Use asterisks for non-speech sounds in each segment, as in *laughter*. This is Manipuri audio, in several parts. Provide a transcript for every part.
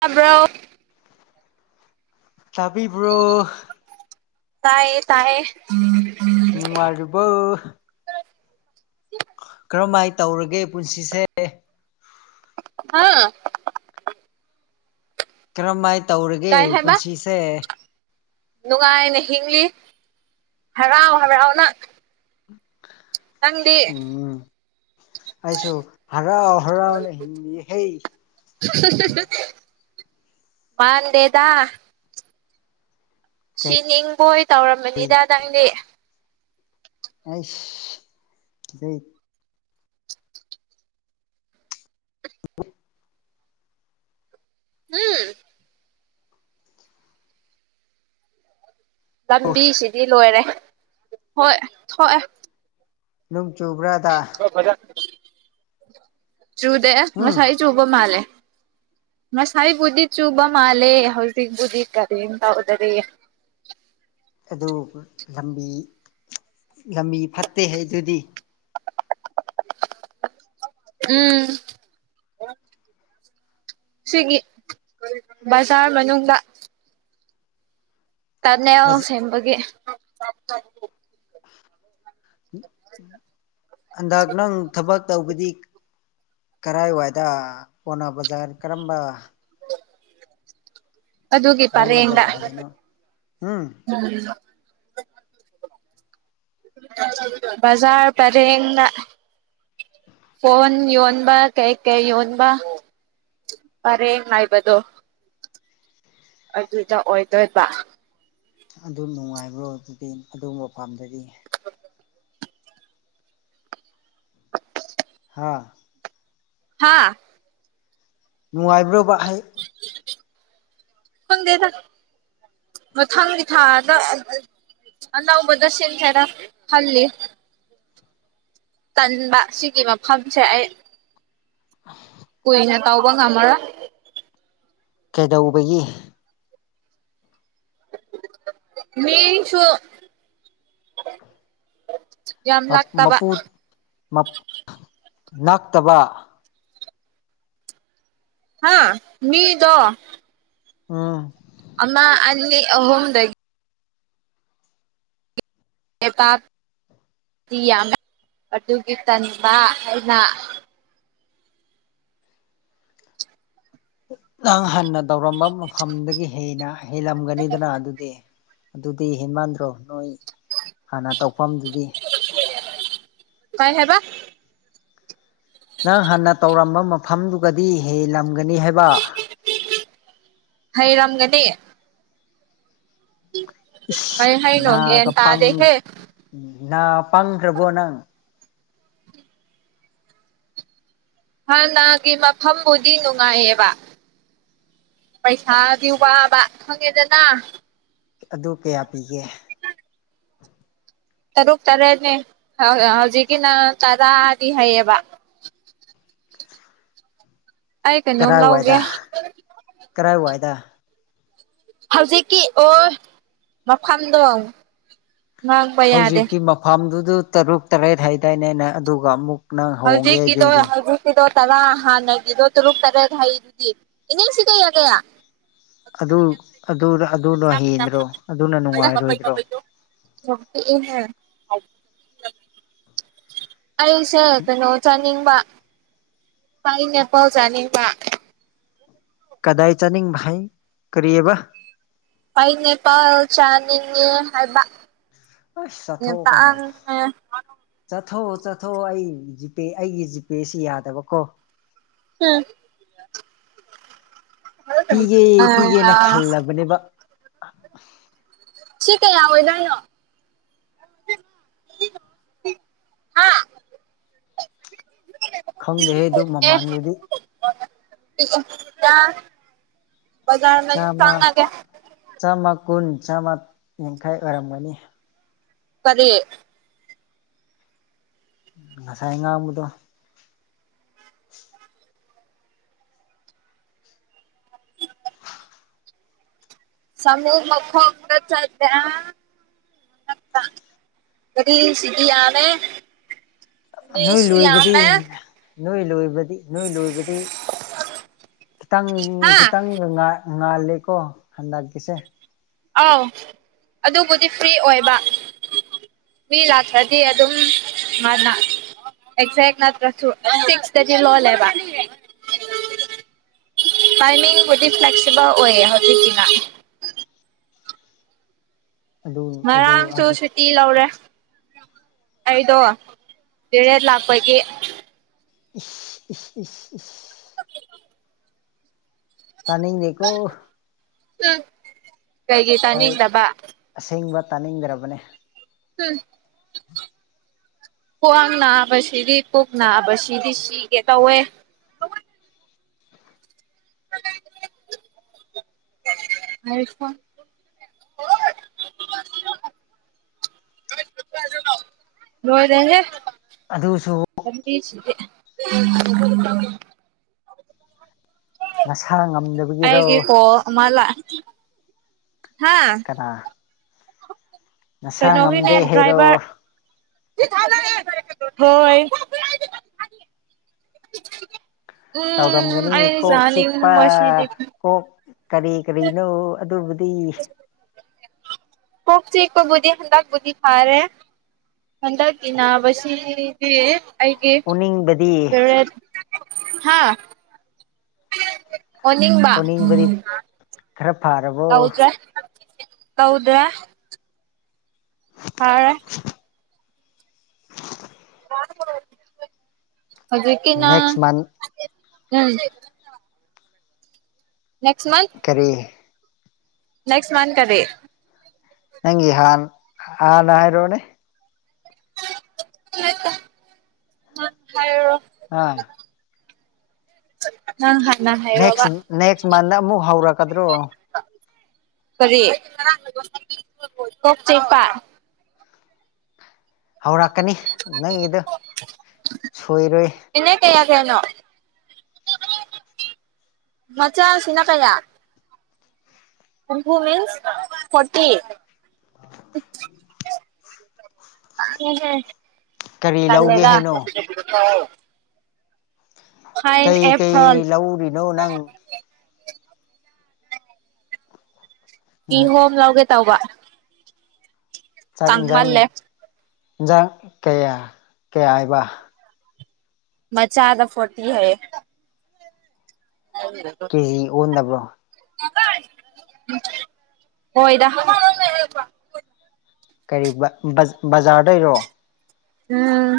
ꯇꯥꯕ꯭ꯔꯣ ꯇꯕꯤꯕ꯭ꯔꯣ ꯇꯥꯏꯑ ꯇꯥꯏꯌꯦ ꯅꯨꯡꯉꯔꯔꯤꯕ ꯀꯔꯝꯍꯥꯏꯅ ꯇꯧꯔꯒꯦ ꯄꯨꯟꯁꯤꯁꯦ ꯍꯥꯥ ꯀꯔꯝꯃꯥꯏꯅ ꯇꯧꯔꯒꯦ ꯇꯥꯏ ꯍꯥꯏꯕ ꯄꯨꯟꯁꯤꯁꯦ ꯅꯨꯡꯉꯥꯏꯅ ꯍꯤꯡꯂꯤ ꯍꯔꯥꯎ ꯍꯔꯥꯎꯅ ꯅꯪꯗꯤ ꯎꯝ ꯑꯩꯁꯨ ꯍꯔꯥꯎ ꯍꯔꯎꯅꯦ ꯍꯤꯟꯏ ꯍꯦ ꯃꯥꯗꯦꯗꯥ ꯁꯤ ꯀꯩ ꯅꯤꯡꯕꯣꯏ ꯇꯧꯔꯝꯕꯅꯤꯗ ꯅꯪꯅꯦ ꯑꯁ *unintelligible* ꯎꯝ ꯂꯝꯕꯤꯁꯤꯗꯤ ꯂꯣꯏꯔꯦ ꯊꯣꯛꯑꯦ ꯊꯣꯛꯑꯦ ꯅꯣꯡ ꯆꯨꯕ꯭ꯔꯥꯗ ꯆꯨꯗꯦ ꯎꯝ ꯉꯥꯁꯥꯏ ꯆꯨꯕ ꯃꯥꯂꯦ ꯃꯁꯥꯏ ꯕꯨꯗꯤ ꯆꯨꯕ ꯃꯥꯂꯦ ꯍꯧꯖꯤꯛ ꯕꯨꯗꯤ ꯀꯔꯤꯦꯟ ꯇꯗꯦ ꯑꯗꯨ ꯂꯝꯕꯤ ꯂꯝꯕꯤ ꯐꯠꯇꯦ ꯍꯥꯏꯗꯨꯗꯤ ꯎꯝ ꯁꯤꯒꯤ ꯕꯖꯥꯔ ꯃꯅꯨꯡꯗ ꯇꯅꯦꯜ ꯕꯖ ꯁꯦꯝꯕꯒꯤ ꯍꯟꯗꯛ ꯅꯪ ꯊꯕꯛ ꯇꯧꯕꯗꯤ ꯀꯔꯥꯏꯋꯥꯏꯗ ꯄꯣꯅ ꯕꯖꯥꯔ ꯀꯔꯝꯕ ꯑꯗꯨꯗꯒꯤ ꯀꯔꯝꯕ ꯄꯔꯦꯗ ꯖꯒꯥꯗꯅꯣ ꯎꯝ ꯕꯖꯔ ꯄꯔꯦꯡ ꯐꯣꯟ ꯌꯣꯟꯕ ꯀꯩ ꯀꯩ ꯌꯣꯟꯕ ꯄꯔꯦꯡ ꯉꯥꯏꯕꯗꯣ ꯑꯗꯨꯗ ꯑꯣꯏꯗꯣꯏꯕ ꯑꯗꯨ ꯅꯨꯡꯉꯥꯏꯕ꯭ꯔ ꯑꯣꯏꯕꯗꯤ ꯑꯗꯨꯒꯕ ꯃꯄꯥꯝꯗꯗꯤ ꯍꯥꯥ ꯍꯥꯥ ꯅꯨꯡꯉꯥꯏꯕ꯭ꯔꯕꯍꯩ ꯈꯪꯗꯦꯗꯥ ꯃꯊꯪꯡ ꯊꯥꯗ ꯑꯅꯕꯗꯁꯦꯟ ꯈꯔ ꯍꯂꯦ ꯇꯟꯕ ꯁꯤꯒꯤ ꯃꯐꯝꯁꯦ ꯑꯩ *unintelligible* ꯀꯨꯏꯅꯦ ꯇꯥꯎꯕ ꯑꯃꯔ ꯀꯩꯗꯧꯕꯒꯤ ꯃꯤꯁꯨ ꯌꯥꯝ ꯂꯥꯛꯇꯕ ꯃꯄꯨ ꯅꯛꯇꯕ ꯍꯥ ꯃꯤꯗꯣ ꯎꯝ ꯑꯃ ꯑꯅꯤ ꯑꯍꯣꯝꯗ ꯒꯤ ꯌꯥꯝꯃꯦ ꯑꯗꯨꯒꯤ ꯇꯅꯤꯡꯕ ꯍꯥꯏꯅ ꯅꯪ ꯍꯟꯅ ꯇꯧꯔꯝꯕ ꯃꯐꯝꯗꯒꯤ ꯍꯟꯅ ꯍꯦꯜꯂꯝꯒꯅꯤꯗꯅ ꯑꯗꯨꯗꯤ ꯑꯗꯨꯗꯤ ꯍꯦꯟꯃꯥꯟꯗ꯭ꯔꯣ ꯅꯣꯏ ꯍꯥꯟꯅ ꯇꯧꯐꯝꯗꯨꯗꯤ ꯀꯥꯏ ꯍꯕ ꯅꯪ ꯍꯥꯟꯅ ꯇꯧꯔꯝꯕ ꯃꯐꯝꯗꯨꯒꯗꯤ ꯍꯦꯂꯝꯒꯅꯤ ꯍꯥꯏꯕ ꯍꯩꯔꯝꯒꯦꯗꯤꯦ ꯏꯁ ꯀꯩ ꯍꯩꯅꯣ ꯒ꯭ꯌꯥꯟ ꯅꯥꯒ ꯇꯥꯗꯦꯍꯦ ꯅꯥ ꯄꯥꯡꯈ꯭ꯔꯕꯣ ꯅꯪ ꯍꯥꯟꯅꯒꯤ ꯃꯐꯝꯕꯨꯗꯤ ꯅꯨꯡꯉꯥꯏꯌꯦꯕ ꯄꯩꯁꯥꯒꯤ ꯋꯥꯕ ꯈꯪꯉꯦꯗꯅ ꯑꯗꯨ ꯀꯌꯥ ꯄꯤꯒꯦ ꯇꯔꯨꯛ ꯇꯔꯦꯠꯅꯦ ꯍꯧꯖꯤꯛꯀꯤꯅ ꯇꯔꯥꯗꯤ ꯍꯩꯌꯦꯕ꯫ ꯑꯩ ꯀꯩꯅꯣꯝ ꯀꯔꯥꯏ ꯂꯧꯒꯦ ꯋꯥꯏꯗ ꯀꯔꯥꯏ ꯋꯥꯏꯗ ꯍꯧꯖꯤꯛꯀꯤ ꯑꯣ ꯃꯐꯝꯗꯣ ꯉꯥꯡꯕ ꯌꯥꯗꯦ ꯍꯧꯖꯤꯛꯀꯤ ꯃꯐꯝꯗꯨꯗ ꯇꯔꯨꯛ ꯇꯔꯦꯠ ꯍꯥꯏꯗꯥꯏꯅꯦꯅꯦ ꯑꯗꯨꯒ ꯑꯃꯨꯛ ꯅꯪ ꯍꯧꯖꯤ ꯍꯣꯡꯒꯦ ꯀ ꯇꯣ ꯍꯥꯏꯗꯨꯗꯤ ꯍꯧ ꯗꯣ ꯇꯔꯥ ꯍꯥꯟꯅꯒꯗꯣ ꯇꯔꯨꯛ ꯇꯔꯦꯒ ꯍꯥꯏꯩꯗꯨꯗꯤ ꯏꯅ ꯁꯤ ꯀꯌꯥ ꯀꯌꯥ ꯑꯗꯨ ꯑꯗꯨꯗꯣ ꯍꯦꯟꯗ꯭ꯔꯣ ꯑꯗꯨꯅ ꯅꯨꯡꯉꯥꯏꯔꯣꯏꯗ꯭ꯔꯣ *inaudible* ꯑꯩꯁꯦ ꯀꯩꯅꯣ ꯆꯥꯅꯤꯡꯕ ꯄꯥꯏꯅꯦꯄꯜ ꯆꯥꯅꯤꯡꯕ ꯀꯗꯥꯏ ꯆꯠꯅꯤꯡ ꯥꯏ ꯀꯔꯤꯕ ꯄꯅꯦ ꯄꯥꯎ ꯆꯥꯅꯤꯡꯉꯅꯦ ꯍꯥꯏꯕ ꯑꯁ ꯆꯠꯊꯣꯛꯑꯣ ꯀꯩꯅꯣ ꯉꯇꯥꯛ ꯆꯠꯊꯣꯛꯑꯣ ꯆꯠꯊꯣꯛꯑꯣ ꯑꯩ ꯖꯤꯄꯦ ꯑꯩꯒꯤ ꯖꯤꯄꯦꯁꯤ ꯌꯥꯗꯕꯀꯣ ꯎꯝ ꯄꯤꯒꯦ ꯄꯤꯒꯦꯅ ꯑ ꯈꯜꯂꯕꯅꯦꯕ ꯁꯤ ꯀꯌꯥ ꯑꯣꯏꯗꯣꯏꯅꯣ ꯍꯥꯥ ꯎ ꯈꯪꯗꯦꯍꯦ ꯑꯗꯨ ꯃꯃꯥꯟꯗꯨꯗꯤ ꯀ ꯖꯔ ꯃ ꯆꯥꯝꯃ ꯆꯥꯡ ꯀ ꯆꯥꯝꯃ ꯀꯨꯟ ꯆꯥꯝꯃ ꯌꯥꯡꯈꯥꯏ ꯑꯣꯏꯔꯝꯒꯅꯤ ꯄꯗꯤꯦ ꯉꯁꯥꯏ ꯉꯥꯡꯕꯗꯣ ꯁꯃꯨꯛ ꯃ ꯈꯣꯡꯒ ꯆꯗ ꯀ ꯁꯤꯒꯤ ꯌꯥꯅꯦꯦ ꯑ ꯅꯣꯏ ꯂꯣꯏꯕꯗꯤ ꯁꯌꯥꯃ ꯅꯣꯏ ꯂꯣꯏꯕꯗꯤ ꯅꯣꯏ ꯂꯣꯏꯕꯗꯤ ꯈꯤꯇꯪ ꯍꯥ ꯈꯤꯇꯪ ꯉꯥꯜꯂꯤꯦꯀꯣ ꯍꯟꯗꯛꯀꯤꯁꯦ ꯑꯥꯎ ꯑꯗꯨꯕꯨꯗꯤ ꯐ꯭ꯔꯤ ꯑꯣꯏꯕ ꯃꯤ ꯂꯥꯛꯇ꯭ꯔꯗꯤ ꯑꯗꯨꯝ ꯃꯥꯅ ꯑꯦꯛꯖꯦꯛ ꯅꯠꯇ꯭ꯔ ꯁꯤꯁ ꯂꯣ ꯂꯦꯕ ꯇꯥꯏꯃꯤꯡ ꯍꯧꯗꯤꯛ ꯐ꯭ꯂꯦꯛꯁꯤꯕꯜ ꯑꯣꯏꯌꯦ ꯍꯧꯖꯤꯛꯤꯅ ꯑꯗꯨ ꯑꯗꯨ ꯉꯔꯝ ꯆꯧ ꯑꯗꯨ ꯇꯤ ꯂꯧꯔꯦ ꯑꯩꯗꯣ ꯇꯔꯦꯠ ꯂꯥꯛꯄꯒꯤ ꯇꯅꯤꯡꯗꯤꯀꯣ ꯎ ꯀꯩꯒꯤ ꯑꯩ ꯇꯅꯤꯗꯕ ꯑꯁꯦꯡꯕ ꯇꯥꯅꯤꯡꯗ꯭ꯔꯕꯅꯤ ꯎꯝ ꯈ꯭ꯋꯥꯡ ꯅꯥꯕꯁꯤꯗꯤ ꯄꯨꯛ ꯅꯥꯕꯁꯤꯗꯤ ꯁꯤꯒꯦ ꯇꯧꯋꯦ *unintelligible* *unintelligible* ꯂꯣꯢꯔꯦꯍꯦ ꯑꯗꯨꯁꯨ *inaudible* ꯅꯁꯥ ꯉꯝꯗꯕ ꯑꯩꯒꯤ ꯀꯣꯜ ꯑꯃ ꯂꯥꯑꯦ ꯍꯥ ꯑ ꯀꯩꯅꯣꯒꯤꯅꯦ ꯉꯝꯗꯦ ꯍꯩꯔꯣ ꯗ꯭ꯔꯥꯏꯕꯔ ꯍꯣꯏ ꯎꯝ ꯇꯧꯔꯝꯒꯅꯤ ꯑꯩ ꯀꯣꯛ ꯆꯤꯛꯄ ꯆꯥꯅꯤꯡꯕꯁꯤꯗꯤ ꯀꯣꯛ ꯀꯔꯤ ꯀꯔꯤꯅꯣ ꯑꯗꯨꯕꯨꯗꯤ ꯀꯣꯛ ꯆꯤꯛꯄꯕꯨꯗꯤ ꯍꯟꯗꯛ ꯐꯔꯦ ꯍꯟꯗꯛ ꯇꯤꯟꯅꯕꯁꯤꯗꯤ ꯑꯩꯒꯤ ꯑꯣꯅꯤꯡꯕꯗꯤ ꯔꯦꯗ ꯍꯥ ꯑꯣꯅꯤꯡꯕ ꯑꯣꯅꯤꯡꯕꯗꯤ ꯈꯔ ꯐꯔꯕꯣ ꯇꯧꯗ꯭ꯔꯦ ꯇꯧꯗ꯭ꯔꯦ ꯐꯔꯦ *unintelligible* *unintelligible* ꯍꯧꯖꯤꯛꯀꯤꯅ ꯅꯦꯛꯁ ꯃꯟ *unintelligible* ꯅꯦꯛꯁ ꯃꯟꯊ ꯀꯔꯤ ꯅꯦꯛꯁ ꯃꯟ ꯀꯔꯤ ꯅꯪꯒꯤ ꯍꯥꯟ ꯍꯥꯟꯅ ꯍꯥꯏꯔꯣꯅꯦ ꯍꯥꯏꯔꯔꯣ ꯑꯥ ꯅꯪ ꯍꯥꯟꯅ ꯍꯥꯏꯔꯣꯕ ꯅꯦꯛꯁ ꯅꯦꯛꯁ ꯃꯟꯗ ꯑꯃꯨꯛ ꯍꯧꯔꯛꯀꯗ꯭ꯔꯣ ꯀꯔꯤ ꯀꯣꯛ ꯆꯤꯛꯄ ꯍꯧꯔꯛꯀꯅꯤ ꯅꯪꯒꯤꯗꯣ ꯁꯣꯏꯔꯣꯏ ꯏꯅꯦ ꯀꯌꯥ ꯀꯌꯥꯅꯣ ꯃꯆꯥꯁꯤꯅ ꯀꯌꯥ ꯍꯨꯝꯐꯨ ꯃꯤꯟꯁ ꯐꯣꯔꯇꯤ ꯂꯥꯡꯢꯍꯦ ꯀꯔꯤ ꯂꯧꯒꯦ ꯇꯜꯂꯦꯗ ꯍꯥꯏꯅꯣ *unintelligible* ꯐꯥꯏꯟ ꯀꯩ ꯑꯦ ꯐꯣꯟ ꯀꯩ ꯂꯧꯔꯤꯅꯣ ꯅꯪ ꯀꯤ ꯍꯣꯝ ꯂꯧꯒꯦ ꯇꯧꯕ ꯆꯥꯛ ꯑꯦꯟꯖꯥꯡ ꯇꯥꯡꯃꯜꯂꯦ ꯑꯦꯟꯖꯥꯡ ꯀꯌꯥ ꯀꯌꯥ ꯍꯥꯏꯕ ꯃꯆꯥꯥꯗ ꯐꯣꯔꯇꯤ ꯍꯥꯢꯌꯦ *unintelligible* ꯍꯌꯦꯡ ꯑꯣꯟꯅꯕ꯭ꯔꯣ ꯍꯣꯏꯗ ꯍ ꯀꯔꯤ ꯕ ꯕꯖꯥꯔꯗꯩꯔꯣ ꯎꯝ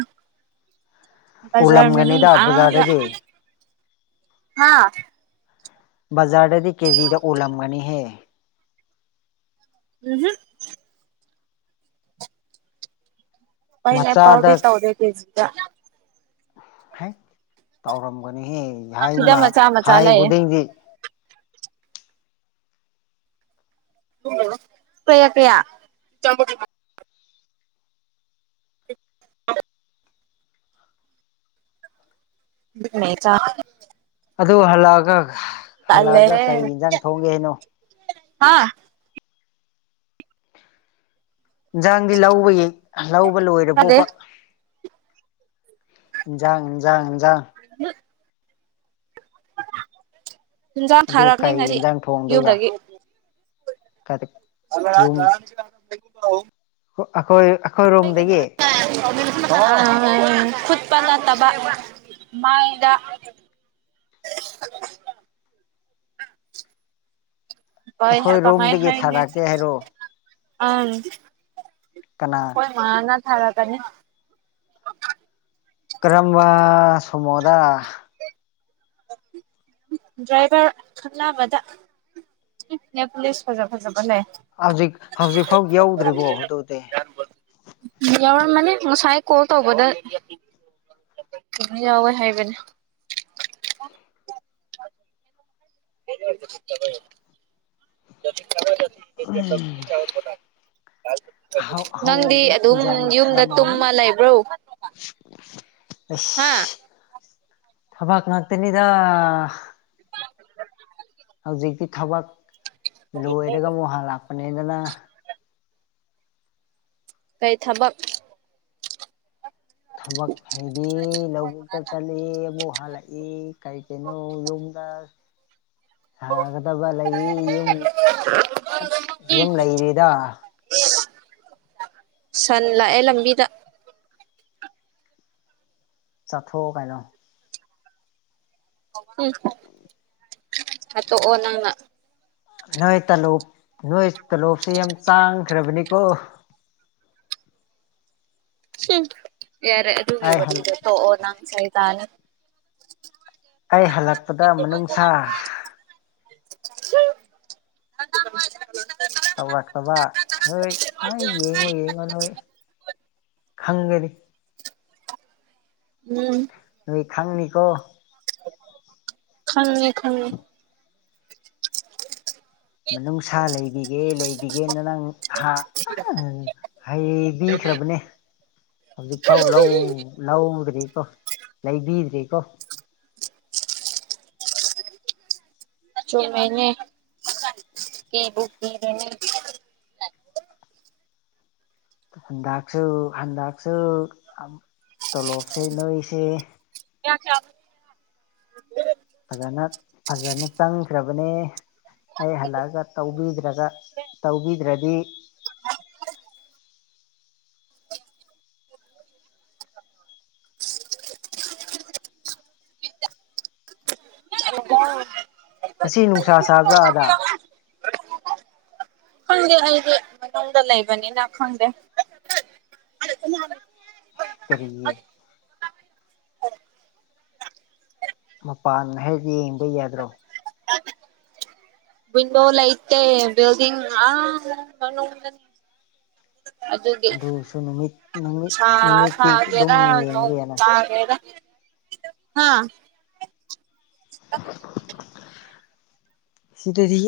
ꯕꯖꯔ ꯃꯅꯨꯡ ꯑꯣꯜꯂꯝꯒꯅꯤꯗ ꯑꯥꯗ ꯕꯖꯥꯔꯗꯗꯤ ꯍꯥꯥ ꯕꯖꯥꯔꯗꯗꯤ ꯀꯦꯖꯤꯗ ꯎꯜꯂꯝꯒꯅꯤꯍꯦ ꯎꯝ ꯃꯆꯥꯗ ꯄꯥꯢꯅꯦꯄꯜꯗꯤ ꯇꯧꯗꯦ ꯀꯦꯖꯤꯗ ꯍꯥꯢ ꯁꯤꯗ ꯇꯧꯔꯝꯒꯅꯤꯍꯦꯃ ꯃꯆꯥ ꯃꯆꯥ ꯍꯥꯏ ꯂꯩꯌꯦ ꯈꯨꯗꯤꯡꯗꯤ ꯀꯌꯥ ꯀꯌꯥ *unintelligible* ꯆ *unintelligible* ꯑꯗꯨ ꯍꯜꯂꯛꯑꯒ ꯍꯜꯂꯛꯑꯒ ꯀꯔꯤ ꯌꯦꯟꯖꯥꯡ ꯊꯣꯡꯒꯦ ꯍꯥꯏꯅꯣ ꯍꯥꯥ ꯏꯟꯁꯥꯡꯗꯤ ꯂꯧꯕ ꯌꯦ ꯂꯧꯕ ꯂꯣꯏꯔꯦ ꯇꯥꯗꯦ ꯄꯣꯄ ꯏꯟꯖꯥꯡ ꯏꯟꯖꯥꯡ ꯏꯟꯖꯥꯡ ꯎ ꯨꯏꯟꯖꯥꯡ ꯑꯗꯨ ꯊꯥꯔꯕꯅꯤ ꯀꯩ ꯉꯁꯤ ꯌꯦꯟꯖꯥꯡ ꯊꯣꯡꯗꯣꯏꯕ ꯌꯨꯝꯗꯒꯤ ꯌꯨꯝ *unintelligible* ꯑꯩꯈꯣꯏ ꯑꯩꯈꯣꯏꯔꯣꯝꯗꯒꯤ ꯈꯨꯠ ꯄꯜꯂꯠꯇꯕ ꯃꯥꯏꯗ *inaudible* ꯍꯣꯏ ꯀꯃꯥꯏ ꯑꯩꯈꯣꯏꯔꯣꯝꯗꯒꯤ ꯍꯥꯏꯅꯦ ꯊꯥꯔꯛꯀꯦ ꯍꯥꯏꯔꯣ ꯀꯅꯥ ꯑꯈꯣꯏ ꯃꯥꯅꯥ ꯊꯥꯔꯛ ꯀꯅꯤ ꯀꯔꯝꯕ ꯁꯃꯣꯗ ꯗ꯭ꯔꯥꯏꯚꯔ ꯈꯅꯥꯕꯗ ꯅꯦ ꯄꯨꯂꯤꯁ ꯐꯖ ꯐꯖꯕ ꯂꯩꯦ ꯍꯧꯖꯤꯛ ꯍꯧꯖꯤꯛ ꯐꯥꯎ ꯌꯧꯗ꯭ꯔꯤꯕꯣ ꯑꯗꯨꯗꯤ ꯌꯥꯎꯔꯝꯃꯅꯤ ꯉꯁꯥꯏ ꯀꯣꯜ ꯇꯧꯕꯗ ꯑꯗꯨ ꯌꯥꯎꯋꯦ ꯍꯥꯏꯕꯅꯦ ꯑ *inaudible* *inaudible* ꯎꯝ ꯅꯪꯗꯤ ꯑꯍꯧꯕ ꯑꯗꯨꯝ ꯌꯨꯝꯗ ꯇꯨꯝꯃ ꯂꯩꯕ꯭ꯔꯣ ꯑ *inaudible* ꯍꯥ ꯊꯕꯥꯛ ꯉꯥꯛꯇꯅꯤꯗ ꯍꯧꯖꯤꯛꯇꯤ ꯊꯕꯛ ꯂꯣꯏꯔꯒ ꯑꯃꯨꯛ ꯍꯥꯟ ꯂꯥꯛꯄꯅꯦꯗꯅ ꯀꯩ ꯊꯕꯛ ꯊꯕꯛ ꯍꯩꯗꯤ ꯂꯧꯕꯨꯛꯇ ꯆꯠꯂꯤ ꯑꯃꯨꯛ ꯍꯜꯂꯛꯏ ꯀꯔꯤ ꯀꯩꯅꯣ ꯌꯨꯝꯗ *inaudible* ꯁꯥꯒꯗꯕ ꯂꯩ ꯌꯨꯝ ꯌꯨꯝ ꯂꯩꯔꯤꯗ ꯁꯟ ꯂꯥꯛꯑꯦ ꯂꯝꯕꯤꯗ ꯆꯠꯊꯣꯛꯑꯣ ꯀꯩꯅꯣ ꯎ ꯍꯥꯠꯇꯣꯛꯑꯣ ꯅꯪꯅ ꯅꯣꯏ ꯇꯥꯂꯣꯞ ꯅꯣꯏ ꯇꯥꯂꯣꯞꯁꯤ ꯌꯥꯝ ꯆꯥꯡꯈ꯭ꯔꯕꯅꯤꯀꯣ ꯌꯥꯔꯦ ꯑꯗꯨꯨꯒꯤ ꯑꯩ ꯍꯜ ꯋꯔꯤꯗꯣ ꯇꯣꯛꯑꯣ ꯅꯪ ꯑꯩ ꯍꯜꯂꯛꯄꯗ ꯃꯅꯨꯡꯁꯥ *inaudible* ꯇꯧꯔꯛꯇꯕ ꯍꯣꯏ ꯑꯩ ꯌꯦꯡꯉꯣ ꯌꯦꯡꯉꯣ ꯅꯣꯏ ꯈꯪꯒꯅꯤ ꯎꯝ ꯅꯣꯏ ꯈꯪꯅꯤꯀꯣ ꯈꯪꯉꯦ ꯈꯪꯉꯦ ꯅꯨꯡꯁꯥ ꯂꯩꯕꯤꯒꯦ ꯂꯩꯕꯤꯒꯦꯅ ꯅꯪ ꯍ ꯄꯤꯈ꯭ꯔꯕꯅꯦ ꯍꯧꯖꯤꯛꯐꯥꯎ ꯂꯧ ꯂꯧꯗ꯭ꯔꯤꯀꯣ ꯂꯩꯕꯤꯗ꯭ꯔꯤꯀꯣ ꯃꯅꯦ ꯀꯕꯨꯅꯤ ꯍꯟꯗꯛꯁꯨ ꯍꯟꯗꯛꯁꯨ ꯇꯣꯂꯣꯞꯁꯦ ꯅꯣꯏꯁꯦ ꯀ ꯐꯖꯅ ꯐꯖꯅ ꯆꯪꯈ꯭ꯔꯕꯅꯦ ꯑꯩ ꯍꯜꯂꯛꯑꯒ ꯇꯧꯕꯤꯗ꯭ꯔꯒ ꯇꯧꯕꯤꯗ꯭ꯔꯗꯤ *inaudible* *inaudible* ꯉꯁꯤ ꯅꯨꯡꯁꯥ ꯆꯥꯕ꯭ꯔꯥ ꯑꯗꯥ ꯈꯪꯗꯦ ꯑꯩꯗꯤ ꯃꯅꯨꯡꯗ ꯂꯩꯕꯅꯤꯅ ꯈꯪꯗꯦ ꯀꯔꯤꯒꯤ ꯃꯄꯥꯟ ꯍꯥꯛ ꯌꯦꯡꯕ ꯌꯥꯗ꯭ꯔꯣ *inaudible* ꯋꯤꯟꯗꯣ ꯂꯩꯇꯦꯕꯤꯜꯗꯤꯡ ꯑ ꯑꯗꯨꯗꯤ ꯑꯗꯨꯁꯨ ꯅꯨꯃꯤꯠ ꯅꯨꯃꯤꯠ ꯁꯥ ꯅꯨꯃꯤꯠꯇꯤ ꯑꯗꯨꯝ ꯁꯥꯒꯦꯔ ꯅꯣꯡ ꯌꯦꯡꯒꯦꯅ ꯇꯒꯦꯔ ꯍꯥꯥ ꯁꯤꯇꯗꯤ